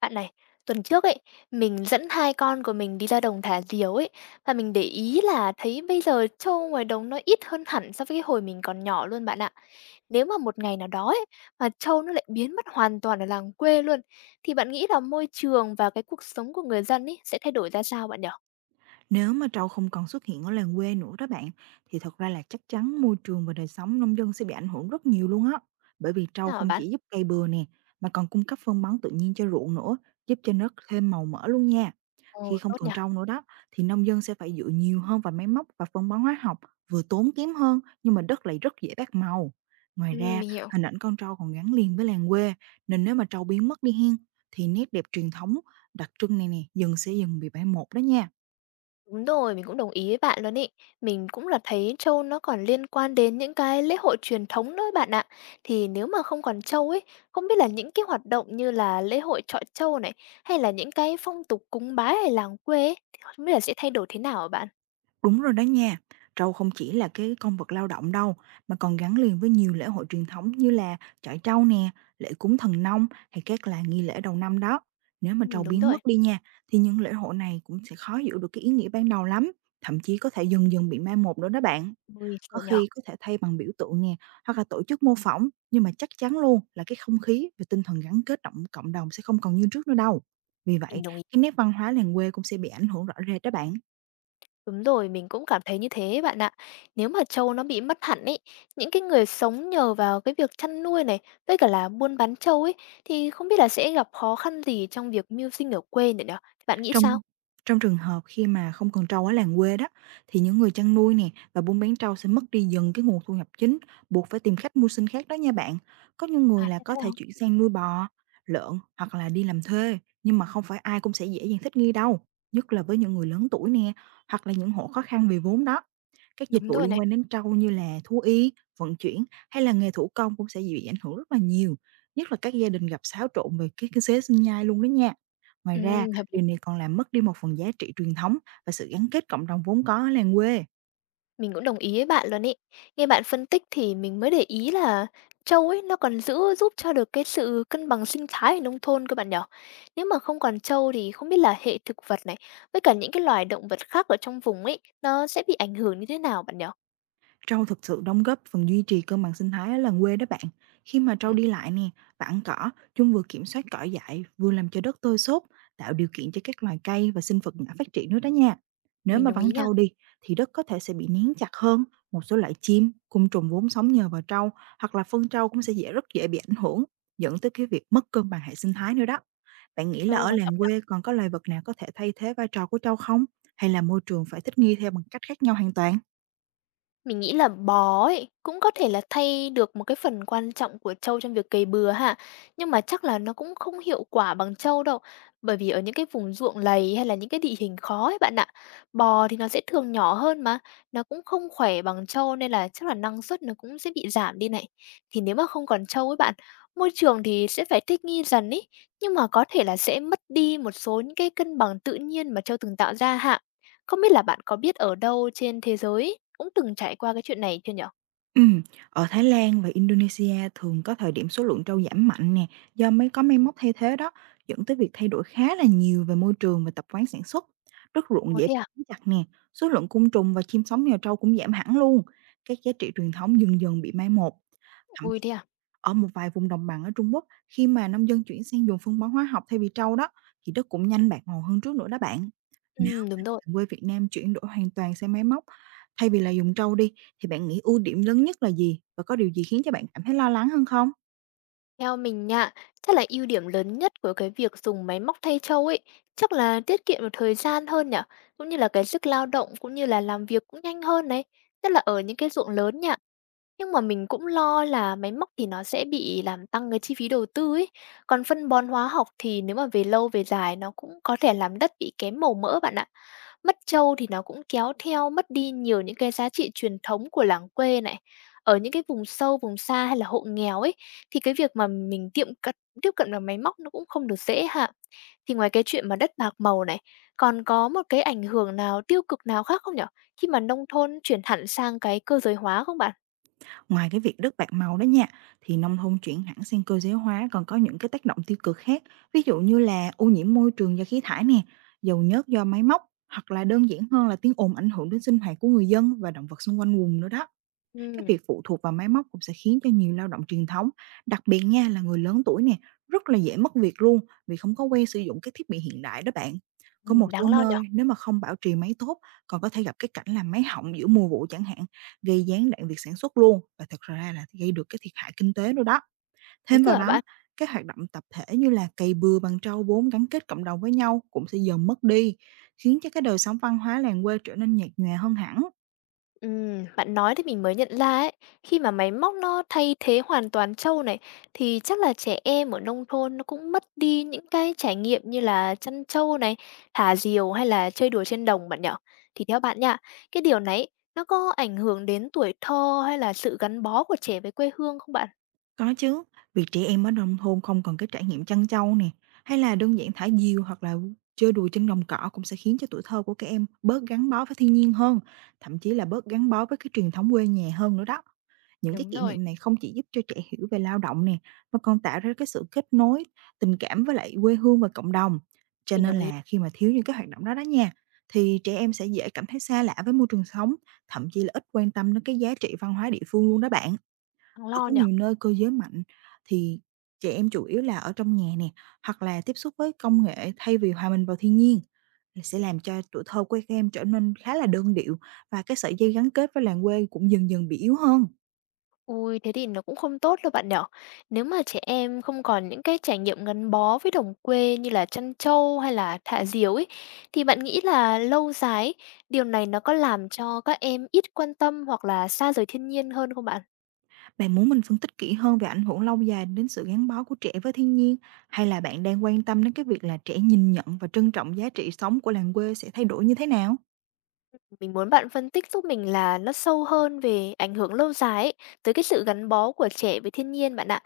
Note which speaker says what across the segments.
Speaker 1: Bạn này, tuần trước ấy, mình dẫn hai con của mình đi ra đồng thả diều ấy, và mình để ý là thấy bây giờ trâu ngoài đồng nó ít hơn hẳn so với cái hồi mình còn nhỏ luôn bạn ạ. Nếu mà một ngày nào đó ấy, mà trâu nó lại biến mất hoàn toàn ở làng quê luôn, thì bạn nghĩ là môi trường và cái cuộc sống của người dân ấy sẽ thay đổi ra sao bạn nhỉ?
Speaker 2: Nếu mà trâu không còn xuất hiện ở làng quê nữa đó bạn, thì thật ra là chắc chắn môi trường và đời sống nông dân sẽ bị ảnh hưởng rất nhiều luôn á. Bởi vì trâu
Speaker 1: Nào hả
Speaker 2: không
Speaker 1: bạn?
Speaker 2: chỉ giúp cây bừa nè, mà còn cung cấp phân bón tự nhiên cho ruộng nữa, giúp cho đất thêm màu mỡ luôn nha.
Speaker 1: Ồ,
Speaker 2: Khi không
Speaker 1: tốt nhỉ.
Speaker 2: còn trâu nữa đó, thì nông dân sẽ phải dựa nhiều hơn vào máy móc và phân bón hóa học, vừa tốn kém hơn nhưng mà đất lại rất dễ bạc màu. Ngoài
Speaker 1: Ừ,
Speaker 2: ra,
Speaker 1: mình hiểu.
Speaker 2: hình ảnh con trâu còn gắn liền với làng quê, nên nếu mà trâu biến mất đi hen, thì nét đẹp truyền thống đặc trưng này nè dần sẽ dần bị mai một đó nha.
Speaker 1: Đúng rồi, mình cũng đồng ý với bạn luôn ấy. Mình cũng là thấy trâu nó còn liên quan đến những cái lễ hội truyền thống nữa ấy bạn ạ. Thì nếu mà không còn trâu ấy, không biết là những cái hoạt động như là lễ hội chọi trâu này, hay là những cái phong tục cúng bái ở làng quê ấy, thì không biết là sẽ thay đổi thế nào hả bạn?
Speaker 2: Đúng rồi đó nha. Trâu không chỉ là cái con vật lao động đâu, mà còn gắn liền với nhiều lễ hội truyền thống như là chọi trâu nè, lễ cúng thần nông hay các là nghi lễ đầu năm đó. Nếu mà
Speaker 1: Ừ,
Speaker 2: trâu
Speaker 1: đúng
Speaker 2: biến mất
Speaker 1: rồi.
Speaker 2: đi nha, thì những lễ hội này cũng sẽ khó giữ được cái ý nghĩa ban đầu lắm, thậm chí có thể dần dần bị mai một nữa đó bạn.
Speaker 1: Ui,
Speaker 2: Có
Speaker 1: sợ nhờ.
Speaker 2: khi có thể thay bằng biểu tượng nè, hoặc là tổ chức mô phỏng, nhưng mà chắc chắn luôn là cái không khí và tinh thần gắn kết động cộng đồng sẽ không còn như trước nữa đâu. Vì
Speaker 1: Mình
Speaker 2: vậy,
Speaker 1: đồng ý.
Speaker 2: cái nét văn hóa làng quê cũng sẽ bị ảnh hưởng rõ rệt đó bạn.
Speaker 1: Đúng rồi, mình cũng cảm thấy như thế bạn ạ. Nếu mà trâu nó bị mất hẳn ấy, những cái người sống nhờ vào cái việc chăn nuôi này, với cả là buôn bán trâu ấy, thì không biết là sẽ gặp khó khăn gì trong việc mưu sinh ở quê nữa nhỉ? Bạn nghĩ
Speaker 2: Trong
Speaker 1: sao?
Speaker 2: trong trường hợp khi mà không còn trâu ở làng quê đó, thì những người chăn nuôi nè và buôn bán trâu sẽ mất đi dần cái nguồn thu nhập chính, buộc phải tìm khách mưu sinh khác đó nha bạn. Có những người
Speaker 1: À,
Speaker 2: là
Speaker 1: thế đấy
Speaker 2: có thể
Speaker 1: hông?
Speaker 2: chuyển sang nuôi bò, lợn hoặc là đi làm thuê, nhưng mà không phải ai cũng sẽ dễ dàng thích nghi đâu, nhất là với những người lớn tuổi nè, hoặc là những hộ khó khăn về vốn đó. Các dịch
Speaker 1: Đúng
Speaker 2: vụ
Speaker 1: rồi
Speaker 2: liên
Speaker 1: này.
Speaker 2: quan đến trâu như là thú y, vận chuyển hay là nghề thủ công cũng sẽ bị ảnh hưởng rất là nhiều, nhất là các gia đình gặp xáo trộn về cái kinh tế sinh nhai luôn đó nha. Ngoài ra,
Speaker 1: Hợp lý.
Speaker 2: điều này còn làm mất đi một phần giá trị truyền thống và sự gắn kết cộng đồng vốn có ở làng quê.
Speaker 1: Mình cũng đồng ý với bạn luôn ý. Nghe bạn phân tích thì mình mới để ý là trâu ấy nó còn giữ giúp cho được cái sự cân bằng sinh thái ở nông thôn các bạn nhỉ? Nếu mà không còn trâu thì không biết là hệ thực vật này, với cả những cái loài động vật khác ở trong vùng ấy, nó sẽ bị ảnh hưởng như thế nào bạn nhỉ?
Speaker 2: Trâu thực sự đóng góp phần duy trì cân bằng sinh thái ở làng quê đó bạn. Khi mà trâu
Speaker 1: Ừ,
Speaker 2: đi lại nè, và ăn cỏ, chúng vừa kiểm soát cỏ dại, vừa làm cho đất tơi xốp, tạo điều kiện cho các loài cây và sinh vật nhỏ phát triển nữa đó nha. Nếu
Speaker 1: mình
Speaker 2: mà
Speaker 1: đồng
Speaker 2: vắng
Speaker 1: ý nha.
Speaker 2: trâu đi, thì đất có thể sẽ bị nén chặt hơn, một số loại chim, côn trùng vốn sống nhờ vào trâu, hoặc là phân trâu cũng sẽ dễ rất dễ bị ảnh hưởng, dẫn tới cái việc mất cân bằng hệ sinh thái nữa đó. Bạn nghĩ là
Speaker 1: Trâu
Speaker 2: ở
Speaker 1: quan trọng
Speaker 2: làng quê
Speaker 1: nhỉ?
Speaker 2: còn có loài vật nào có thể thay thế vai trò của trâu không? Hay là môi trường phải thích nghi theo bằng cách khác nhau hoàn toàn?
Speaker 1: Mình nghĩ là bó ấy, cũng có thể là thay được một cái phần quan trọng của trâu trong việc cày bừa ha. Nhưng mà chắc là nó cũng không hiệu quả bằng trâu đâu, bởi vì ở những cái vùng ruộng lầy hay là những cái địa hình khó ấy bạn ạ. Bò thì nó sẽ thường nhỏ hơn mà, nó cũng không khỏe bằng trâu nên là chắc là năng suất nó cũng sẽ bị giảm đi này. Thì nếu mà không còn trâu ấy bạn, môi trường thì sẽ phải thích nghi dần ấy, nhưng mà có thể là sẽ mất đi một số những cái cân bằng tự nhiên mà trâu từng tạo ra hạ. Không biết là bạn có biết ở đâu trên thế giới cũng từng trải qua cái chuyện này chưa nhở?
Speaker 2: Ừm, Ở Thái Lan và Indonesia thường có thời điểm số lượng trâu giảm mạnh nè, do mới có máy móc thay thế đó, dẫn tới việc thay đổi khá là nhiều về môi trường và tập quán sản xuất. Đất ruộng
Speaker 1: Ồ,
Speaker 2: dễ
Speaker 1: thế à?
Speaker 2: bị chặt nè, số lượng côn trùng và chim sống nhờ trâu cũng giảm hẳn luôn. Các giá trị truyền thống dần dần bị mai một. Thậm
Speaker 1: Ui,
Speaker 2: chí
Speaker 1: thế à?
Speaker 2: ở một vài vùng đồng bằng ở Trung Quốc, khi mà nông dân chuyển sang dùng phân bón hóa học thay vì trâu đó, thì đất cũng nhanh bạc màu hơn trước nữa đó bạn.
Speaker 1: Đúng rồi.
Speaker 2: Quê Việt Nam chuyển đổi hoàn toàn sang máy móc thay vì là dùng trâu đi, thì bạn nghĩ ưu điểm lớn nhất là gì? Và có điều gì khiến cho bạn cảm thấy lo lắng hơn không?
Speaker 1: Theo mình nha, chắc là ưu điểm lớn nhất của cái việc dùng máy móc thay trâu ấy, chắc là tiết kiệm được thời gian hơn nhở, cũng như là cái sức lao động, cũng như là làm việc cũng nhanh hơn đấy. Nhất là ở những cái ruộng lớn nha. Nhưng mà mình cũng lo là máy móc thì nó sẽ bị làm tăng cái chi phí đầu tư ấy. Còn phân bón hóa học thì nếu mà về lâu về dài nó cũng có thể làm đất bị kém màu mỡ bạn ạ. Mất trâu thì nó cũng kéo theo mất đi nhiều những cái giá trị truyền thống của làng quê này. Ở những cái vùng sâu, vùng xa hay là hộ nghèo ấy, thì cái việc mà mình tiệm cận tiếp cận vào máy móc nó cũng không được dễ ha. Thì ngoài cái chuyện mà đất bạc màu này, còn có một cái ảnh hưởng nào tiêu cực nào khác không nhở? Khi mà nông thôn chuyển hẳn sang cái cơ giới hóa không bạn?
Speaker 2: Ngoài cái việc đất bạc màu đó nha, thì nông thôn chuyển hẳn sang cơ giới hóa còn có những cái tác động tiêu cực khác, ví dụ như là ô nhiễm môi trường do khí thải nè, dầu nhớt do máy móc, hoặc là đơn giản hơn là tiếng ồn ảnh hưởng đến sinh hoạt của người dân và động vật xung quanh vùng nữa đó. Cái
Speaker 1: Ừm,
Speaker 2: việc phụ thuộc vào máy móc cũng sẽ khiến cho nhiều lao động truyền thống, đặc biệt nha là người lớn tuổi nè, rất là dễ mất việc luôn vì không có quen sử dụng các thiết bị hiện đại đó bạn. Có một
Speaker 1: ừm,
Speaker 2: số
Speaker 1: đáng lo nhỉ?
Speaker 2: nơi nếu mà không bảo trì máy tốt còn có thể gặp cái cảnh là máy hỏng giữa mùa vụ chẳng hạn, gây gián đoạn việc sản xuất luôn và thật ra là gây được cái thiệt hại kinh tế nữa đó.
Speaker 1: Thế
Speaker 2: Thêm vào
Speaker 1: cơ hả
Speaker 2: đó,
Speaker 1: bạn?
Speaker 2: các hoạt động tập thể như là cày bừa bằng trâu vốn gắn kết cộng đồng với nhau cũng sẽ dần mất đi, khiến cho cái đời sống văn hóa làng quê trở nên nhạt nhòa hơn hẳn.
Speaker 1: Bạn nói thì mình mới nhận ra ấy, khi mà máy móc nó thay thế hoàn toàn trâu này, thì chắc là trẻ em ở nông thôn nó cũng mất đi những cái trải nghiệm như là chăn trâu này, thả diều hay là chơi đùa trên đồng bạn nhỉ? Thì theo bạn nha, cái điều này nó có ảnh hưởng đến tuổi thơ hay là sự gắn bó của trẻ với quê hương không bạn?
Speaker 2: Có chứ, việc trẻ em ở nông thôn không còn cái trải nghiệm chăn trâu nè, hay là đơn giản thả diều hoặc là chơi đùa trên đồng cỏ cũng sẽ khiến cho tuổi thơ của các em bớt gắn bó với thiên nhiên hơn, thậm chí là bớt gắn bó với cái truyền thống quê nhà hơn nữa đó. Những cái
Speaker 1: Đúng
Speaker 2: kỷ
Speaker 1: rồi.
Speaker 2: niệm này không chỉ giúp cho trẻ hiểu về lao động nè, mà còn tạo ra cái sự kết nối, tình cảm với lại quê hương và cộng đồng. Cho
Speaker 1: Mình
Speaker 2: nên
Speaker 1: đồng ý,
Speaker 2: là khi mà thiếu những cái hoạt động đó đó nha, thì trẻ em sẽ dễ cảm thấy xa lạ với môi trường sống, thậm chí là ít quan tâm đến cái giá trị văn hóa địa phương luôn đó bạn.
Speaker 1: đáng
Speaker 2: Ở
Speaker 1: lo
Speaker 2: có
Speaker 1: nhỉ?
Speaker 2: nhiều nơi cơ giới mạnh thì trẻ em chủ yếu là ở trong nhà nè, hoặc là tiếp xúc với công nghệ thay vì hòa mình vào thiên nhiên là sẽ làm cho tuổi thơ của các em trở nên khá là đơn điệu và cái sợi dây gắn kết với làng quê cũng dần dần bị yếu hơn.
Speaker 1: Ôi, thế thì nó cũng không tốt đâu bạn nhỉ? Nếu mà trẻ em không còn những cái trải nghiệm gắn bó với đồng quê như là chăn trâu hay là thả diều ấy, thì bạn nghĩ là lâu dài ấy, điều này nó có làm cho các em ít quan tâm hoặc là xa rời thiên nhiên hơn không bạn?
Speaker 2: Bạn muốn mình phân tích kỹ hơn về ảnh hưởng lâu dài đến sự gắn bó của trẻ với thiên nhiên hay là bạn đang quan tâm đến cái việc là trẻ nhìn nhận và trân trọng giá trị sống của làng quê sẽ thay đổi như thế nào?
Speaker 1: Mình muốn bạn phân tích giúp mình là nó sâu hơn về ảnh hưởng lâu dài ấy, tới cái sự gắn bó của trẻ với thiên nhiên bạn ạ.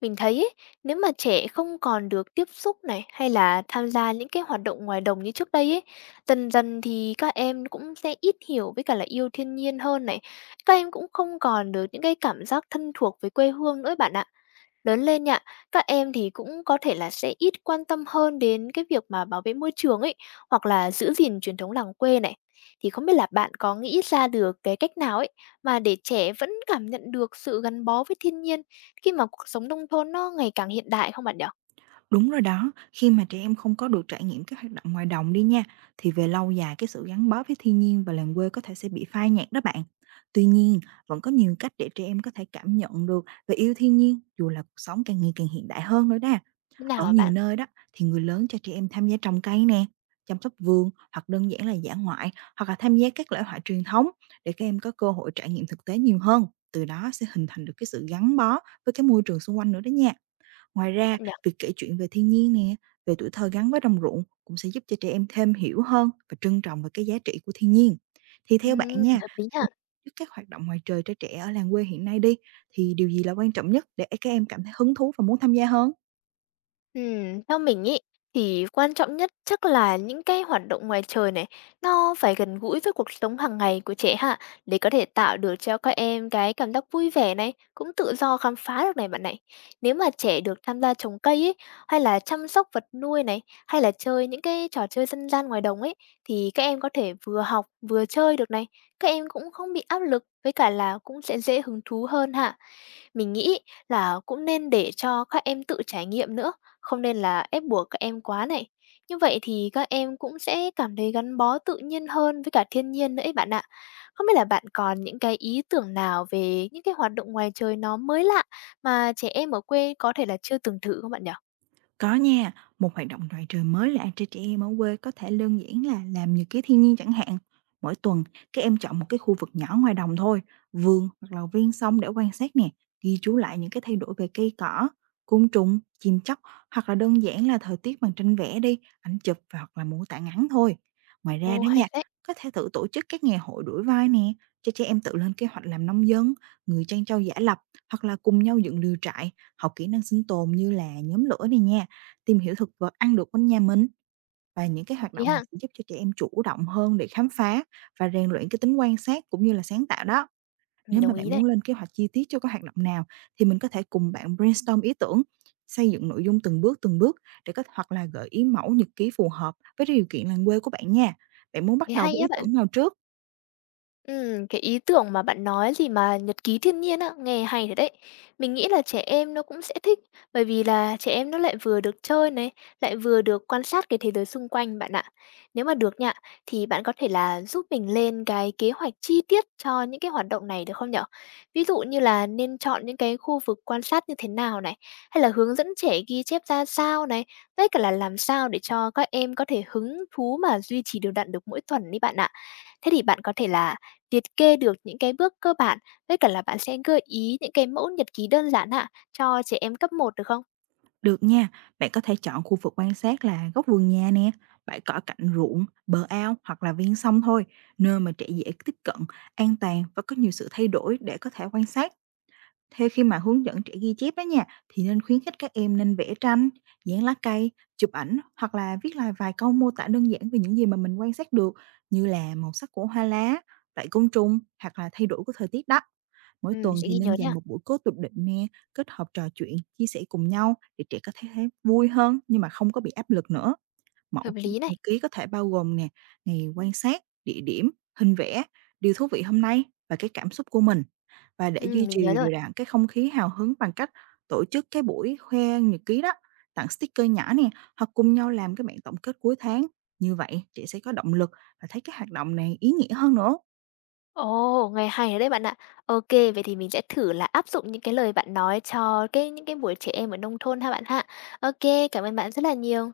Speaker 1: Mình thấy ấy, nếu mà trẻ không còn được tiếp xúc này hay là tham gia những cái hoạt động ngoài đồng như trước đây ấy, dần dần thì các em cũng sẽ ít hiểu với cả là yêu thiên nhiên hơn này. Các em cũng không còn được những cái cảm giác thân thuộc với quê hương nữa ấy bạn ạ. Lớn lên nha, các em thì cũng có thể là sẽ ít quan tâm hơn đến cái việc mà bảo vệ môi trường ấy, hoặc là giữ gìn truyền thống làng quê này. Thì không biết là bạn có nghĩ ra được cái cách nào ấy, mà để trẻ vẫn cảm nhận được sự gắn bó với thiên nhiên khi mà cuộc sống nông thôn nó ngày càng hiện đại không bạn nhỉ?
Speaker 2: Đúng rồi đó, khi mà trẻ em không có được trải nghiệm các hoạt động ngoài đồng đi nha, thì về lâu dài cái sự gắn bó với thiên nhiên và làng quê có thể sẽ bị phai nhạt đó bạn. Tuy nhiên, vẫn có nhiều cách để trẻ em có thể cảm nhận được và yêu thiên nhiên dù là cuộc sống càng ngày càng hiện đại hơn nữa đó.
Speaker 1: Như nào
Speaker 2: Ở
Speaker 1: hả
Speaker 2: nhiều
Speaker 1: bạn?
Speaker 2: nơi đó thì người lớn cho trẻ em tham gia trồng cây nè, chăm sóc vườn hoặc đơn giản là dã ngoại hoặc là tham gia các lễ hội truyền thống để các em có cơ hội trải nghiệm thực tế nhiều hơn. Từ đó sẽ hình thành được cái sự gắn bó với cái môi trường xung quanh nữa đó nha. Ngoài
Speaker 1: Các
Speaker 2: ra,
Speaker 1: bạn nhỉ?
Speaker 2: việc kể chuyện về thiên nhiên nè, về tuổi thơ gắn với đồng ruộng cũng sẽ giúp cho trẻ em thêm hiểu hơn và trân trọng về cái giá trị của thiên nhiên. Thì theo bạn nha,
Speaker 1: Hợp lý ha.
Speaker 2: khi trước các hoạt động ngoài trời cho trẻ ở làng quê hiện nay đi, thì điều gì là quan trọng nhất để các em cảm thấy hứng thú và muốn tham gia hơn?
Speaker 1: Theo mình ấy, thì quan trọng nhất chắc là những cái hoạt động ngoài trời này nó phải gần gũi với cuộc sống hàng ngày của trẻ hạ, để có thể tạo được cho các em cái cảm giác vui vẻ này cũng tự do khám phá được này bạn này. Nếu mà trẻ được tham gia trồng cây ấy, hay là chăm sóc vật nuôi này, hay là chơi những cái trò chơi dân gian ngoài đồng ấy, thì các em có thể vừa học vừa chơi được này, các em cũng không bị áp lực với cả là cũng sẽ dễ hứng thú hơn hạ. Mình nghĩ là cũng nên để cho các em tự trải nghiệm nữa, không nên là ép buộc các em quá này. Như vậy thì các em cũng sẽ cảm thấy gắn bó tự nhiên hơn với cả thiên nhiên nữa ấy bạn ạ. Không biết là bạn còn những cái ý tưởng nào về những cái hoạt động ngoài trời nó mới lạ, mà trẻ em ở quê có thể là chưa từng thử không bạn nhỉ?
Speaker 2: Có nha, một hoạt động ngoài trời mới lạ cho trẻ em ở quê có thể đơn giản là làm nhật ký thiên nhiên chẳng hạn. Mỗi tuần, các em chọn một cái khu vực nhỏ ngoài đồng thôi, vườn hoặc là viên sông để quan sát nè, ghi chú lại những cái thay đổi về cây cỏ, côn trùng, chim chóc hoặc là đơn giản là thời tiết bằng tranh vẽ đi, ảnh chụp và hoặc là mô tả ngắn thôi. Ngoài ra
Speaker 1: Ồ,
Speaker 2: đó
Speaker 1: hay
Speaker 2: nha,
Speaker 1: đấy,
Speaker 2: có thể thử tổ chức các ngày hội đuổi vai nè, cho trẻ em tự lên kế hoạch làm nông dân, người chăn trâu giả lập hoặc là cùng nhau dựng lều trại, học kỹ năng sinh tồn như là nhóm lửa này nha, tìm hiểu thực vật ăn được quanh nhà mình. Và những cái
Speaker 1: hợp
Speaker 2: hoạt
Speaker 1: lý
Speaker 2: động này
Speaker 1: ha,
Speaker 2: sẽ giúp cho trẻ em chủ động hơn để khám phá và rèn luyện cái tính quan sát cũng như là sáng tạo đó.
Speaker 1: mình
Speaker 2: Nếu mà
Speaker 1: đồng ý
Speaker 2: bạn
Speaker 1: này.
Speaker 2: muốn lên kế hoạch chi tiết cho cái hoạt động nào thì mình có thể cùng bạn brainstorm ý tưởng, xây dựng nội dung từng bước để có hoặc là gợi ý mẫu nhật ký phù hợp với điều kiện làng quê của bạn nha. Bạn muốn bắt
Speaker 1: Thế
Speaker 2: đầu
Speaker 1: hay
Speaker 2: với
Speaker 1: á
Speaker 2: ý
Speaker 1: bạn.
Speaker 2: tưởng nào trước?
Speaker 1: Cái ý tưởng mà bạn nói gì mà nhật ký thiên nhiên á, nghe hay thật đấy. Mình nghĩ là trẻ em nó cũng sẽ thích, bởi vì là trẻ em nó lại vừa được chơi này, lại vừa được quan sát cái thế giới xung quanh bạn ạ. Nếu mà được nha, thì bạn có thể là giúp mình lên cái kế hoạch chi tiết cho những cái hoạt động này được không nhở? Ví dụ như là nên chọn những cái khu vực quan sát như thế nào này, hay là hướng dẫn trẻ ghi chép ra sao này, với cả là làm sao để cho các em có thể hứng thú mà duy trì đều đặn được mỗi tuần đi bạn ạ. Thế thì bạn có thể là liệt kê được những cái bước cơ bản, với cả là bạn sẽ gợi ý những cái mẫu nhật ký đơn giản ha, cho trẻ em cấp một được không?
Speaker 2: Được nha, bạn có thể chọn khu vực quan sát là góc vườn nhà nè, bãi cỏ cạnh ruộng, bờ ao hoặc là ven sông thôi, nơi mà trẻ dễ tiếp cận, an toàn và có nhiều sự thay đổi để có thể quan sát. Thế khi mà hướng dẫn trẻ ghi chép đó nha, thì nên khuyến khích các em nên vẽ tranh, dán lá cây, chụp ảnh hoặc là viết lại vài câu mô tả đơn giản về những gì mà mình quan sát được như là màu sắc của hoa lá, loại côn trùng hoặc là thay đổi của thời tiết đó. Mỗi
Speaker 1: Ừ, mình
Speaker 2: tuần
Speaker 1: sẽ
Speaker 2: thì
Speaker 1: ghi
Speaker 2: nên
Speaker 1: nhớ
Speaker 2: dành
Speaker 1: nha.
Speaker 2: một buổi cố tục định nè, kết hợp trò chuyện, chia sẻ cùng nhau để trẻ có thể thấy vui hơn nhưng mà không có bị áp lực nữa.
Speaker 1: Hợp
Speaker 2: Mẫu
Speaker 1: lý này.
Speaker 2: nhật ký có thể bao gồm nè, ngày quan sát, địa điểm, hình vẽ, điều thú vị hôm nay và cái cảm xúc của mình. Và để
Speaker 1: Ừ,
Speaker 2: duy
Speaker 1: mình
Speaker 2: trì
Speaker 1: nhớ rồi.
Speaker 2: đều đặn cái không khí hào hứng bằng cách tổ chức cái buổi khoe nhật ký đó, tặng sticker nhỏ nè, hoặc cùng nhau làm cái bản tổng kết cuối tháng. Như vậy, chị sẽ có động lực và thấy cái hoạt động này ý nghĩa hơn nữa.
Speaker 1: Ồ, nghe hay rồi đấy bạn ạ. Ok, vậy thì mình sẽ thử là áp dụng những cái lời bạn nói cho những cái buổi trẻ em ở nông thôn ha bạn ha. Ok, cảm ơn bạn rất là nhiều.